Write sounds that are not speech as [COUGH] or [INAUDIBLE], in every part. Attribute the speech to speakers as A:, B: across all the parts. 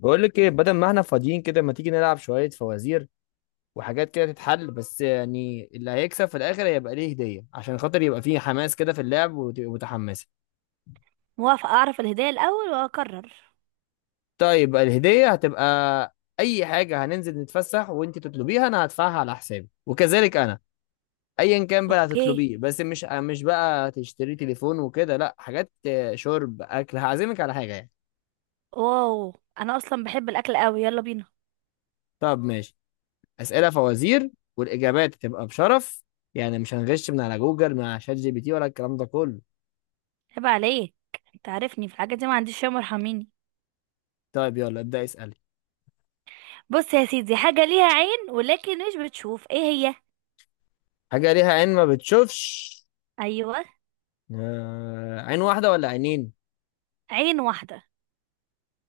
A: بقول لك ايه، بدل ما احنا فاضيين كده، ما تيجي نلعب شوية فوازير وحاجات كده تتحل؟ بس يعني اللي هيكسب في الاخر هيبقى ليه هدية، عشان خاطر يبقى فيه حماس كده في اللعب وتبقى متحمسة.
B: موافقة، اعرف الهدايا الاول واقرر.
A: طيب بقى الهدية هتبقى اي حاجة، هننزل نتفسح وانت تطلبيها، انا هدفعها على حسابي. وكذلك انا، ايا كان بقى
B: اوكي.
A: هتطلبيه، بس مش بقى تشتري تليفون وكده، لا حاجات، شرب اكل، هعزمك على حاجة يعني.
B: واو. انا اصلا بحب الاكل قوي، يلا بينا.
A: طب ماشي. اسئله فوازير، والاجابات تبقى بشرف، يعني مش هنغش من على جوجل مع شات GPT ولا الكلام ده كله.
B: عيب عليك. انت عارفني في الحاجات دي، ما عنديش يوم، ارحميني.
A: طيب يلا ابدا اسالي.
B: بص يا سيدي، حاجة ليها عين ولكن مش بتشوف، ايه هي؟
A: حاجه ليها عين ما بتشوفش.
B: ايوه.
A: عين واحده ولا عينين؟
B: عين واحدة.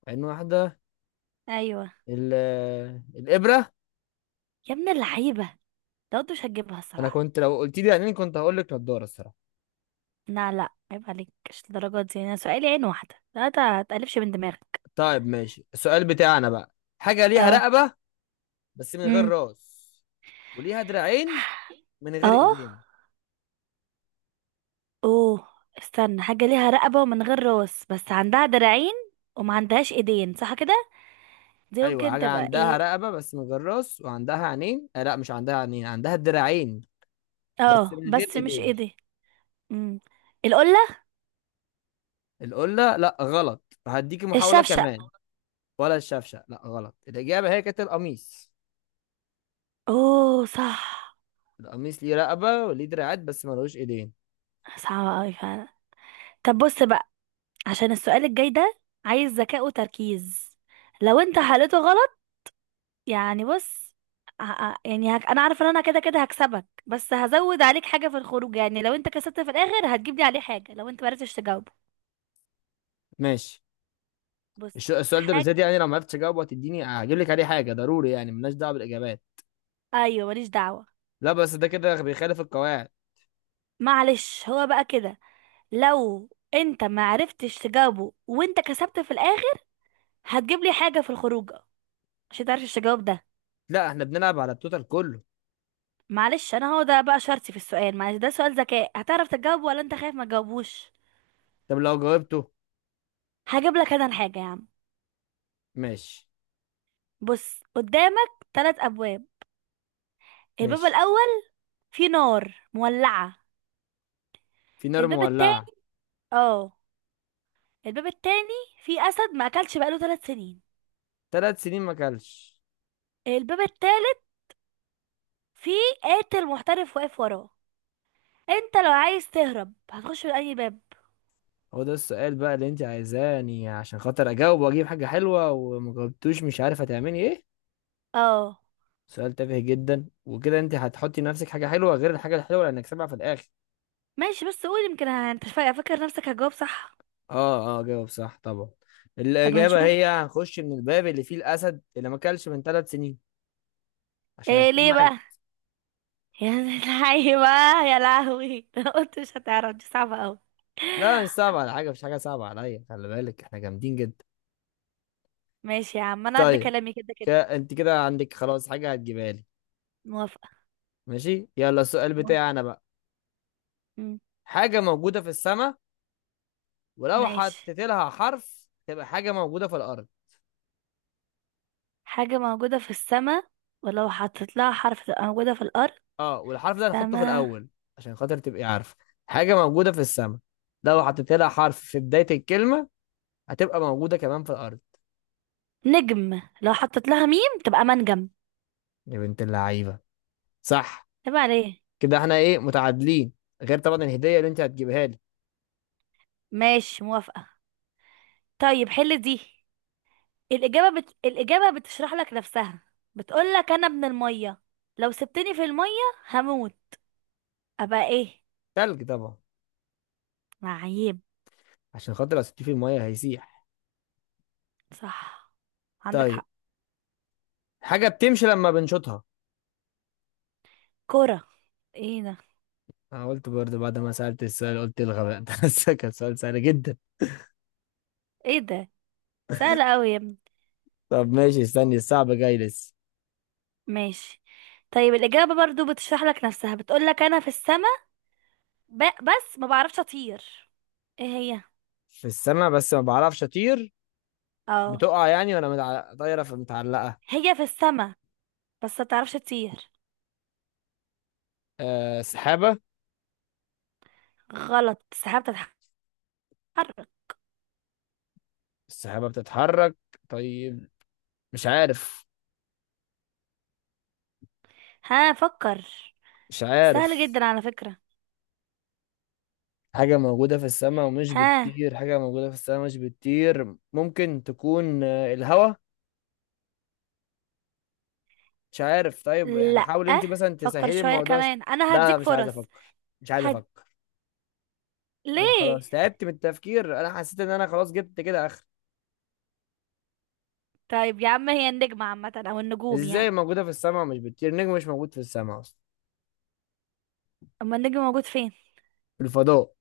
A: عين واحده.
B: ايوه.
A: ال... الابره.
B: يا ابن اللعيبة! لو انت مش هتجيبها
A: انا
B: الصراحة.
A: كنت لو قلت لي عينين كنت هقول لك نضاره الصراحه.
B: لا لا، عيب عليك، مش الدرجات دي، انا سؤالي عين واحدة، لا. تقلبش من دماغك.
A: طيب ماشي، السؤال بتاعنا بقى: حاجه ليها
B: اه.
A: رقبه بس من غير
B: امم.
A: راس، وليها دراعين من غير
B: اه.
A: ايدين.
B: اوه. استنى، حاجة ليها رقبة ومن غير راس بس عندها دراعين، وما عندهاش ايدين، صح كده؟ دي
A: ايوه،
B: ممكن
A: حاجه
B: تبقى
A: عندها
B: ايه؟
A: رقبه بس من غير راس وعندها عينين، آه لا، مش عندها عينين، عندها دراعين بس
B: اه
A: من غير
B: بس مش
A: ايدين.
B: ايدين. امم. القلة.
A: القلة؟ لا غلط، هديكي محاولة
B: الشفشق.
A: كمان. ولا الشفشة؟ لا غلط. الإجابة هي كانت القميص.
B: اوه، صح.
A: القميص ليه رقبة وليه دراعات بس ملوش ايدين.
B: صعبة اوي فعلا. طب بص بقى، عشان السؤال الجاي ده عايز ذكاء وتركيز. لو انت حلته غلط، يعني بص، انا عارفه ان انا كده كده هكسبك، بس هزود عليك حاجه في الخروج، يعني لو انت كسبت في الاخر هتجيب لي عليه حاجه لو انت ما عرفتش تجاوبه.
A: ماشي.
B: بص.
A: السؤال ده بالذات، يعني لو ما عرفتش اجاوبه هتديني، هجيب لك عليه حاجة ضروري؟ يعني ملناش دعوة بالإجابات.
B: ايوه، ماليش دعوه.
A: لا بس ده كده بيخالف القواعد.
B: معلش، هو بقى كده، لو انت ما عرفتش تجاوبه وانت كسبت في الاخر هتجيب لي حاجه في الخروج، عشان تعرفش تجاوب ده.
A: لا احنا بنلعب على التوتال كله.
B: معلش، انا هو ده بقى شرطي في السؤال، معلش ده سؤال ذكاء، هتعرف تجاوبه ولا انت خايف ما تجاوبوش؟
A: طب لو جاوبته؟
B: هجيب لك انا الحاجه يا عم.
A: ماشي.
B: بص، قدامك 3 ابواب. الباب
A: ماشي.
B: الاول فيه نار مولعه.
A: في نار
B: الباب
A: مولعة.
B: التاني. اه. الباب التاني فيه اسد ما اكلش بقاله 3 سنين.
A: 3 سنين ما كلش.
B: الباب التالت فيه قاتل محترف واقف وراه. انت لو عايز تهرب هتخش من اي باب؟
A: هو ده السؤال بقى اللي انت عايزاني عشان خاطر اجاوب واجيب حاجة حلوة، وما جاوبتوش مش عارف هتعملي ايه.
B: اه
A: سؤال تافه جدا، وكده انت هتحطي لنفسك حاجة حلوة غير الحاجة الحلوة اللي هنكسبها في الاخر.
B: ماشي، بس قول، يمكن انت فاكر نفسك هتجاوب صح؟
A: اه اه، جاوب صح طبعا.
B: طب
A: الاجابة
B: هنشوف.
A: هي هنخش من الباب اللي فيه الاسد اللي ما اكلش من 3 سنين، عشان
B: ايه
A: هيكون
B: ليه
A: مات.
B: بقى؟ [LAUGHS] يا لهوي بقى يا لهوي، [LAUGHS] انا قلت مش هتعرف، دي صعبة قوي.
A: لا مش صعب على حاجة، مش حاجة صعبة عليا، خلي بالك احنا جامدين جدا.
B: ماشي يا عم، انا قد
A: طيب.
B: كلامي كده كده.
A: انت كده عندك خلاص حاجة هتجيبها لي.
B: موافقة.
A: ماشي، يلا السؤال
B: مو-
A: بتاعي انا بقى.
B: مم.
A: حاجة موجودة في السماء، ولو
B: ماشي،
A: حطيت لها حرف تبقى حاجة موجودة في الأرض.
B: حاجة موجودة في السماء ولو حطيت لها حرف تبقى موجودة في الأرض.
A: اه، والحرف ده هنحطه في
B: سما.
A: الأول، عشان خاطر تبقي عارفة. حاجة موجودة في السماء، لو حطيت لها حرف في بداية الكلمة هتبقى موجودة كمان في الأرض.
B: نجم، لو حطيت لها ميم تبقى منجم.
A: يا بنت اللعيبة! صح.
B: تبقى عليه.
A: كده احنا ايه، متعادلين، غير طبعا الهدية اللي انت هتجيبها لي.
B: ماشي، موافقة. طيب، حل دي. الإجابة بتشرح لك نفسها، بتقول لك أنا ابن المية، لو سبتني في المية هموت، أبقى إيه؟
A: تلج طبعا.
B: معيب.
A: عشان خاطر لو سبتيه في المية هيسيح.
B: صح، عندك
A: طيب،
B: حق.
A: حاجة بتمشي لما بنشوطها.
B: كرة. إيه ده!
A: انا قلت برضه بعد ما سألت السؤال، قلت الغباء ده [LAUGHS] بس كان سؤال سهل جدا.
B: إيه ده، سهل أوي يا ابني!
A: طب ماشي، استني الصعب جاي لسه.
B: ماشي. طيب، الإجابة برضو بتشرح لك نفسها، بتقول لك أنا في السما بس ما بعرفش أطير، إيه هي؟
A: في السماء بس ما بعرفش اطير.
B: اه.
A: بتقع يعني، وانا طايره في، متعلقه.
B: هي في السما بس ما بتعرفش تطير.
A: سحابه.
B: غلط، السحاب بتتحرك.
A: السحابه بتتحرك. طيب، مش عارف،
B: ها، فكر.
A: مش
B: سهل
A: عارف.
B: جدا على فكرة.
A: حاجه موجوده في السماء ومش
B: ها.
A: بتطير، حاجه موجوده في السماء مش بتطير، ممكن تكون الهوا. مش عارف. طيب يعني
B: لأ،
A: حاول انت مثلا
B: فكر
A: تسهلي
B: شوية
A: الموضوع.
B: كمان، أنا
A: لا
B: هديك
A: مش عايز
B: فرص.
A: افكر، مش عايز
B: هد...
A: افكر، انا
B: ليه؟
A: خلاص تعبت من التفكير، انا حسيت ان انا خلاص جبت كده اخر.
B: طيب يا عم، هي النجمة عامة أو النجوم
A: ازاي
B: يعني؟
A: موجوده في السماء ومش بتطير؟ نجم مش موجود في السماء اصلا.
B: أما النجم موجود فين؟
A: في الفضاء.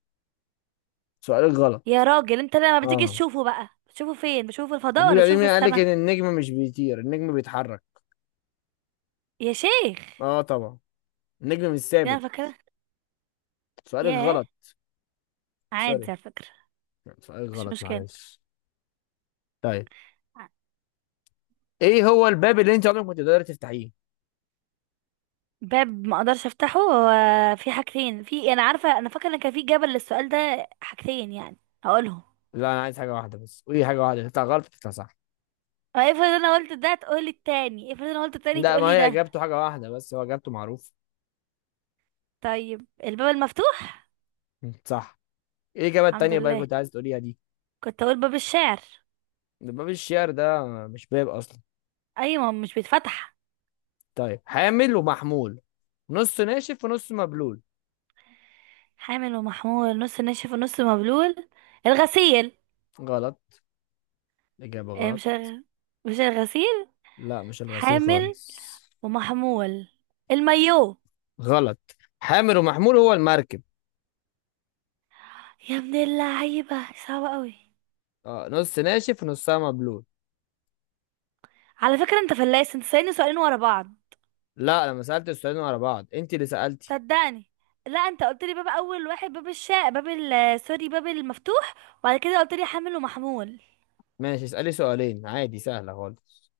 A: سؤال غلط.
B: يا راجل، أنت لما بتيجي
A: اه.
B: تشوفه بقى بتشوفه فين؟ بتشوفه في الفضاء ولا
A: مفيش عليه،
B: بتشوفه
A: مين
B: في
A: قال لك
B: السما؟
A: ان النجم مش بيطير؟ النجم بيتحرك.
B: يا شيخ!
A: اه طبعا، النجم مش
B: دي أنا
A: ثابت.
B: فاكرة.
A: سؤالك
B: ياه.
A: غلط. سوري،
B: عادي على فكرة.
A: سؤالك
B: مش
A: غلط،
B: مشكلة.
A: معلش. طيب، ايه هو الباب اللي انت عمرك ما تقدري تفتحيه؟
B: باب ما اقدرش افتحه، هو في حاجتين، انا عارفه، انا فاكره ان كان في جبل للسؤال ده حاجتين يعني، هقولهم.
A: لا انا عايز حاجه واحده بس. وايه، حاجه واحده تطلع غلط تطلع صح؟
B: اه، افرض انا قلت ده تقولي التاني، افرض انا قلت التاني
A: لا ما
B: تقولي
A: هي
B: ده.
A: اجابته حاجه واحده بس، هو اجابته معروف.
B: طيب، الباب المفتوح.
A: صح. ايه الاجابه
B: الحمد
A: التانيه بقى اللي
B: لله،
A: كنت عايز تقوليها دي؟
B: كنت اقول باب الشعر.
A: ده باب الشعر، ده مش باب اصلا.
B: ايوه، مش بيتفتح.
A: طيب، حامل ومحمول، نص ناشف ونص مبلول.
B: حامل ومحمول، نص ناشف ونص مبلول. الغسيل.
A: غلط، اجابه
B: إيه
A: غلط.
B: مش الغسيل.
A: لا مش الغسيل
B: حامل
A: خالص.
B: ومحمول، المايو.
A: غلط، حامل ومحمول هو المركب.
B: يا ابن اللعيبه، صعبه قوي.
A: اه، نص ناشف ونصها مبلول.
B: على فكره انت فلاس، انت سألني سؤالين ورا بعض.
A: لا، لما سألت السؤالين ورا بعض انت اللي سألتي.
B: صدقني، لا انت قلت لي باب اول واحد، باب الشاء، باب ال، سوري، باب المفتوح، وبعد كده قلت لي حامل ومحمول.
A: ماشي اسألي سؤالين عادي، سهلة خالص.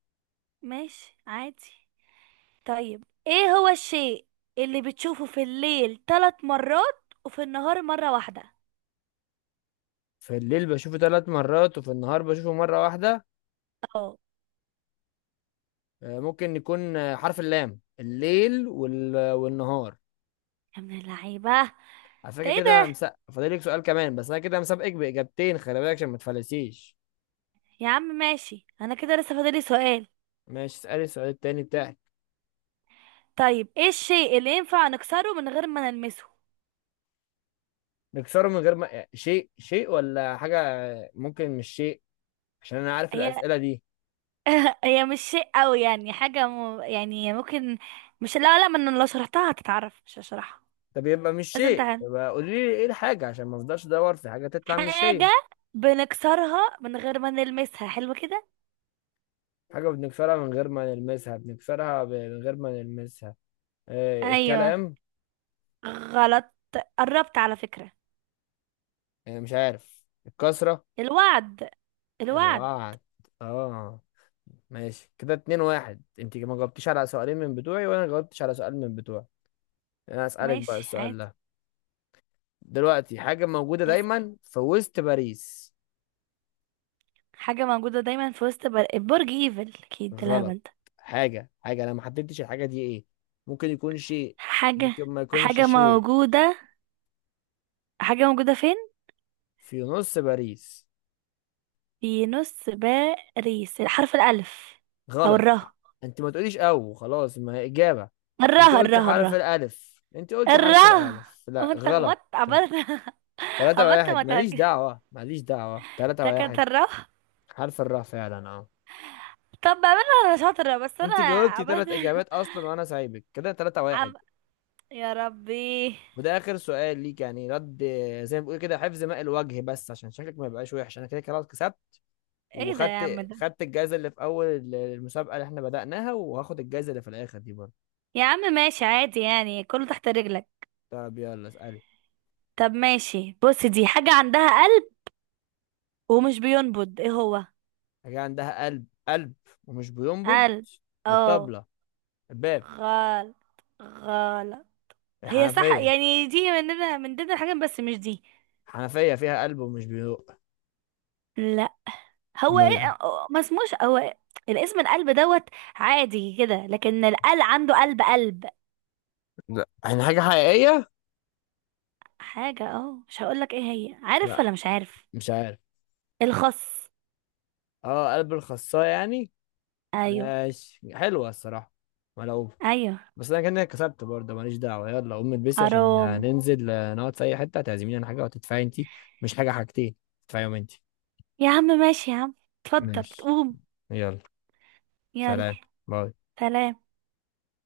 B: ماشي عادي. طيب، ايه هو الشيء اللي بتشوفه في الليل 3 مرات وفي النهار مرة واحدة؟
A: في الليل بشوفه 3 مرات وفي النهار بشوفه مرة واحدة.
B: اه.
A: ممكن يكون، حرف اللام، الليل والنهار.
B: يا ابن اللعيبة!
A: على فكرة
B: ده ايه
A: كده انا
B: ده؟
A: مسقف، فاضلك سؤال كمان، بس انا كده مسابقك بإجابتين، خلي بالك عشان ما تفلسيش.
B: يا عم ماشي، انا كده لسه فاضلي سؤال.
A: ماشي اسألي السؤال التاني بتاعك.
B: طيب، ايه الشيء اللي ينفع نكسره من غير ما نلمسه؟
A: نكسره من غير ما، شيء ولا حاجة، ممكن مش شيء، عشان انا عارف
B: هي،
A: الأسئلة دي.
B: [LAUGHS] هي مش شيء قوي، يعني حاجة يعني ممكن. مش، لا لا، ما انا لو شرحتها هتتعرف، مش هشرحها.
A: طب يبقى مش
B: لازم
A: شيء،
B: تعلم.
A: يبقى قولي لي ايه الحاجة عشان ما افضلش ادور في حاجة تطلع مش هي.
B: حاجة بنكسرها من غير ما نلمسها، حلو كده.
A: حاجة بنكسرها من غير ما نلمسها، بنكسرها من غير ما نلمسها.
B: ايوه.
A: الكلام.
B: غلط، قربت على فكرة.
A: مش عارف، الكسرة.
B: الوعد. الوعد.
A: الوعد. اه. ماشي، كده 2-1، انت ما جاوبتيش على سؤالين من بتوعي، وانا جاوبتش على سؤال من بتوعي. انا اسألك بقى
B: ماشي
A: السؤال
B: عادي.
A: ده دلوقتي: حاجة موجودة
B: اسأل.
A: دايما في وسط باريس.
B: حاجة موجودة دايما في وسط برج ايفل اكيد، ده
A: غلط.
B: الهبل ده.
A: حاجة، انا ما حددتش الحاجة دي ايه، ممكن يكون شيء،
B: حاجة،
A: ممكن ما يكونش
B: حاجة
A: شيء.
B: موجودة، حاجة موجودة فين؟
A: في نص باريس.
B: في نص باريس، حرف الألف، أو
A: غلط،
B: الره.
A: انت ما تقوليش او، خلاص ما هي اجابه.
B: الره،
A: انت قلتي
B: الره. الره،
A: حرف الالف، انت قلتي
B: الره.
A: حرف الالف، لا
B: أما أنت
A: غلط.
B: خبطت، عبلت!
A: تلاتة
B: عبلت، [LAUGHS] ما
A: واحد ماليش
B: تهج.
A: دعوة، ماليش دعوة، تلاتة
B: ده كانت
A: واحد.
B: الره.
A: حرف الراء فعلا، اه.
B: طب بعملها أنا شاطرة، بس أنا
A: انت جاوبتي
B: عبلت.
A: 3 اجابات اصلا، وانا سايبك كده 3-1.
B: عم... [LAUGHS] يا ربي.
A: وده اخر سؤال ليك يعني، رد. زي ما بقول كده، حفظ ماء الوجه، بس عشان شكلك ما يبقاش وحش، انا كده كده خلاص كسبت.
B: ايه ده يا عم
A: وخدت
B: ده؟
A: خدت الجايزة اللي في اول المسابقة اللي احنا بدأناها، وهاخد الجايزة اللي في الاخر دي برضه.
B: يا عم ماشي عادي، يعني كله تحت رجلك.
A: طب يلا اسألي.
B: طب ماشي، بص، دي حاجة عندها قلب ومش بينبض، ايه هو؟
A: حاجة عندها قلب ومش بينبض.
B: قلب. اه.
A: الطبلة. الباب.
B: غلط. غلط. هي صح
A: الحنفية.
B: يعني، دي مننا من ضمن الحاجات، بس مش دي.
A: الحنفية فيها قلب ومش بيدق.
B: لا. هو
A: أمال إيه؟
B: ايه؟ ما اسموش هو إيه؟ الاسم القلب دوت. عادي كده، لكن القلب عنده قلب قلب.
A: لا يعني حاجة حقيقية؟
B: حاجة، اه، مش هقولك ايه هي، عارف
A: لا،
B: ولا مش عارف؟
A: مش عارف.
B: الخص.
A: اه، قلب الخصاية يعني.
B: ايوه.
A: ماشي، حلوة الصراحة، ملعوبة.
B: ايوه.
A: بس أنا كده كسبت برضه، ماليش دعوة. يلا قوم البسي، عشان
B: حرام!
A: ننزل، نقعد في أي حتة، هتعزميني على حاجة وتدفعي أنتي، مش حاجة، حاجتين، تدفعيهم أنتي.
B: يا عم ماشي يا عم. اتفضل،
A: ماشي،
B: قوم.
A: يلا.
B: يلا.
A: سلام. باي.
B: سلام.